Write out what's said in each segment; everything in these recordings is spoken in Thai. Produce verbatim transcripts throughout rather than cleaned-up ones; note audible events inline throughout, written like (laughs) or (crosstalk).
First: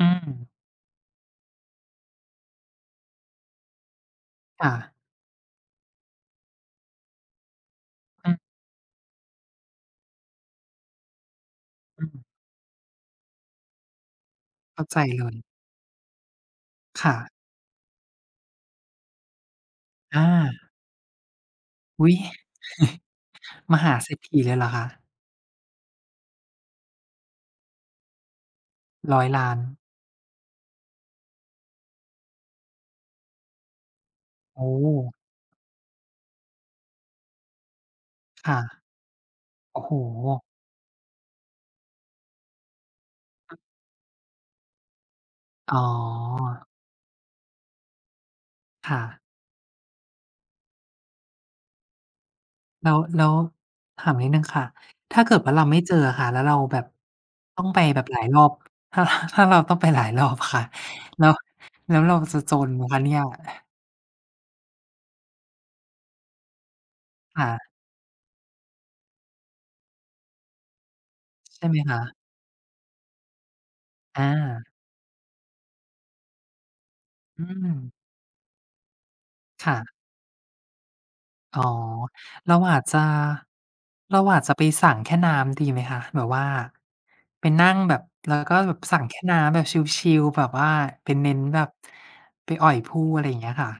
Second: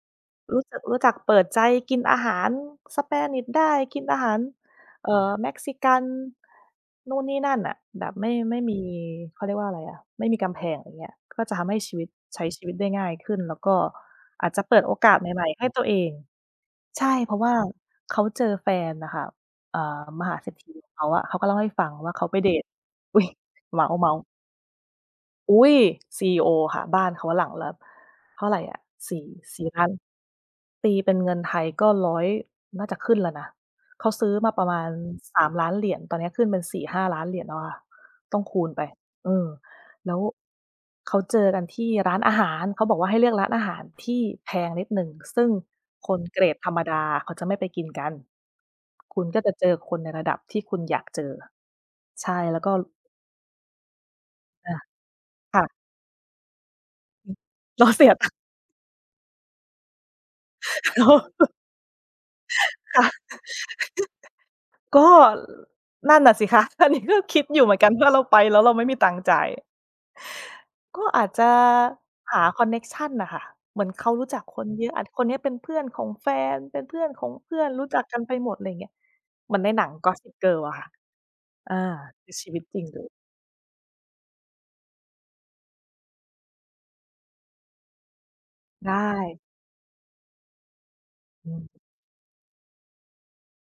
อืม รู้จัก รู้จักเปิดใจ กินอาหาร Spanish ได้ กินอาหาร ค่ะ เอ่อ Mexican นู่นนี่นั่นน่ะ แบบไม่ อือ ไม่มี เขาเรียกว่าอะไรอะ ไม่มีกำแพง อย่างเงี้ย ก็จะทำให้ชีวอิต ืม ใช้ชีวิตได้ง่ายขึ้น แล้วก็อาจจะเปเิขด้าโอใจกาสเลใหมย ่ ๆ ให้ตัวเอง ใชค่่ ะ เพราะ ว่าเขาเจอแฟนน่ะค่ะ อ่า อมหาเศรษฐา ีของเขาอะ เขาก็เล่าให้ฟังอุว่๊าย! เขาไป เดต (chuckles) อุ๊ย! มเมหาเศารทษ์ ๆ ฐีเลยเหรอคะ? อุ๊ย! ซีอีโอค่ะ บ้านเขาหลังละ เท่าไรอะ สรี้อ่ ยล้าสน ี่ล้าน ตีเป็นเงินไทยก็ ร้อย น่าจะขึ้นแล้วนะ เขาซื้อมาโปอร้ะมาโณ ฮ! สามล้าน เหรียญ ตอนนี้ขึ้นเป็น สี่ห้า ล้านเหรียญแล้วอะ ต้องคค่ะ ูณไป เออ โอ้โฮ แล้วเขาเจอกันที่ร้านอาหาร เขาบอกว่าให้เลือกร้านอาหารที่แพงนิดหนึ่ง ซึ่งอ๋อ คนเกรดธรรมดาเขาจะไม่ไปกินกัน ค่ะ คุณก็จะเจอคนในระดับที่คุณอยากเจอ ใช่แล้วก็ แล้ว แล้วถามนิดหนึ่งค่ะ ค่ะ ถ้าเกิดว่าคเร่าะ ไม่เจออะค่ะ แล้วเราแบบอืม ต้องไปเราแบเสบียหลาตยังค์ รอบ ถ้า ถ้าเราต้องไปหลายรอบค่ะ (laughs) อ๋อ แล้ว (chuckles) แล้วเราจะจนไหมคคะ่ะ เนี่(chuckles) ย? ก็นั่นน่ะสิคะ อัน นี้ ก็คิคด่อยู่ะ เหมือนกัน ว่าเราไปแล้วเราไม่มีตังค์จ่าย ก็อาจจะใช่ไหมคะ? หาคอนเน็กชันน่ะค่ะ เหมือนเขาอรู้จักคา น เยอะ อ่า คนนี้เป็นเพื่อนของแฟน เป็นเพื่อนของอืเพื่อน รูอ ้จักกันไปหมด อะไรอย่างเงี้ย เหมือนคใน่หนะ ัง "Gossip Girl" อะค่ะ อ๋อ อา คือชเีรวาิตอจาริจงจเะ ลย เราอาจจะไปสั่งแค่น้ำ ดีไหมคะ แบบว่าไปนั่งแบบ แล้วก็แบบไดสั่งแค่น้ ้ำแบบชิล ๆ แบบว่าไปเน้นอืแบบ ม ไปอ่อยผู้ อะไรอย่างเงี้ยค่ะ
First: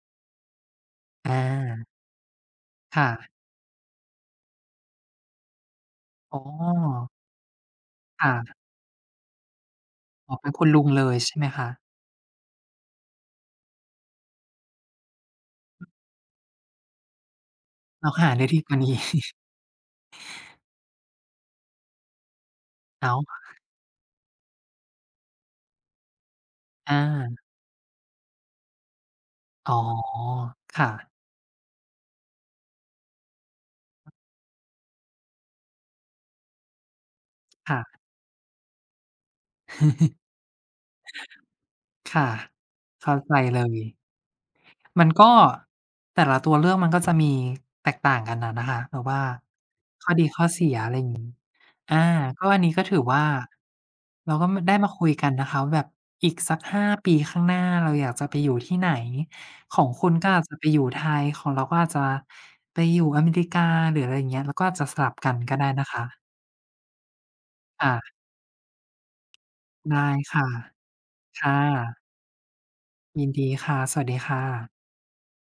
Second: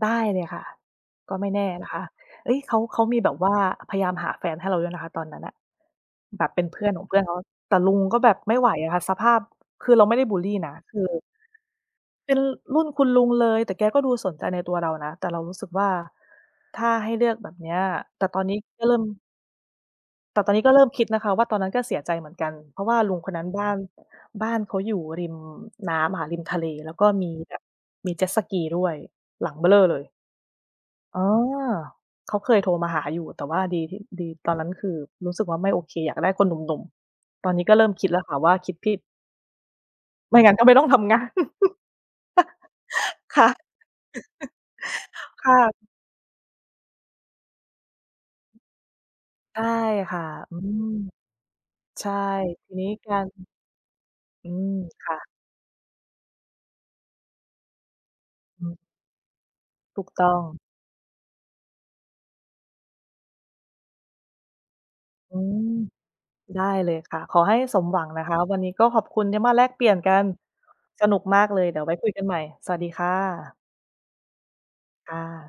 ได้เลยค่ะ กอ็ไม่แน่า นะคะ เฮ้ย เขา เขคา่มีะ แบบ ว่าพยายามหาแฟนให้เราด้วย นะคะ ตอนนั้นน่ะอ๋แอ บบเป็นเพื่อนของเพื่อนเขา แต่ลุงก็คแ่บบไะ ม่ไหวอะค่ะ สภาพ คือเราไม่ได้อบ๋อ ุลเปลี็นคุนณะ ลุงคืเอ ลยใช่ไหมคะ? เป็นรุ่นคุณลุงเลย แต่แกก็ดูสนใจในตัวเรานะ แต่เรารู้สึกว่า ถ้าให้เลือกแบบเนี้ย เราแต่หาตอไดน้นีด้ีกว่าก็นเี้ ริ่ม (chuckles) แต่ตอนนี้ก็เริ่มคิดนะคะว่า ตอนนั้นก็เสียใจเหมือนกัน เพราะว่าอ้ลาุงว คนนั้น บ้าน บ้านเขาอยู่ริมน้ำอะค่ะ ริมทะเล แลอ้วก็มีา แบบมีเจ็ตสกีด้วย หลังเบ้ออ๋เรอ ่อเลย ค่ะ อ๋อ เขาเคยโทรมาหาอยู่ แต่ว่าดีที่ ดี ตอนนั้น คือรู้สึกว่า ไม่โอเค อยากได้คนหนุ่ม ๆ ตอนนี้กค็่เริ่มะ คิดแล้วค่ะว่าคิดผิด (chuckles) ไม่งั้น ก็ไม่ต้องทำงาน ค่ะ เข้า(laughs) ใจค่ะ เลย มันก็ (laughs) ค่ะ แต่ละตัวเลือกมันก็จะมีแตกต่างกันน่ะนะคะ แบบว่าใช่ข้อค่ดะ ีข้ออืเสีย ม อะไรอย่าง งี้ อา ใช่ ก็อันทนี้ีก็นี้ถือกวา่าร เราก็อืมา ไม ด้มาคุคย่กะ ันนะคะว่าแบบอีกสัก ห้า ปีข้างหน้าเราอยากจะไปอยู่อืทีม ่ไหน ของถคูุกณตก้็ออง าจจะไปอยู่ไทย ของเราก็อาจจะไปอยู่อเมริกา หรืออะไรอย่างเงี้ย เราก็อาจจะสลับกัอืนก็ไม ด้นะคะ ได้เลยค่ะ ขอให้สคม่หวังะ นะคะ วันนี้ก็ขอบคุณที่มาแลกเปลี่ไยดน้กัน ค่ะ สนุกมคาก่เลย เดี๋ยวไวะ ้คุยกันใหม่ สวัสดีค่ยินดีะ ค่ะ สวัสดีค่ะ ค่ะ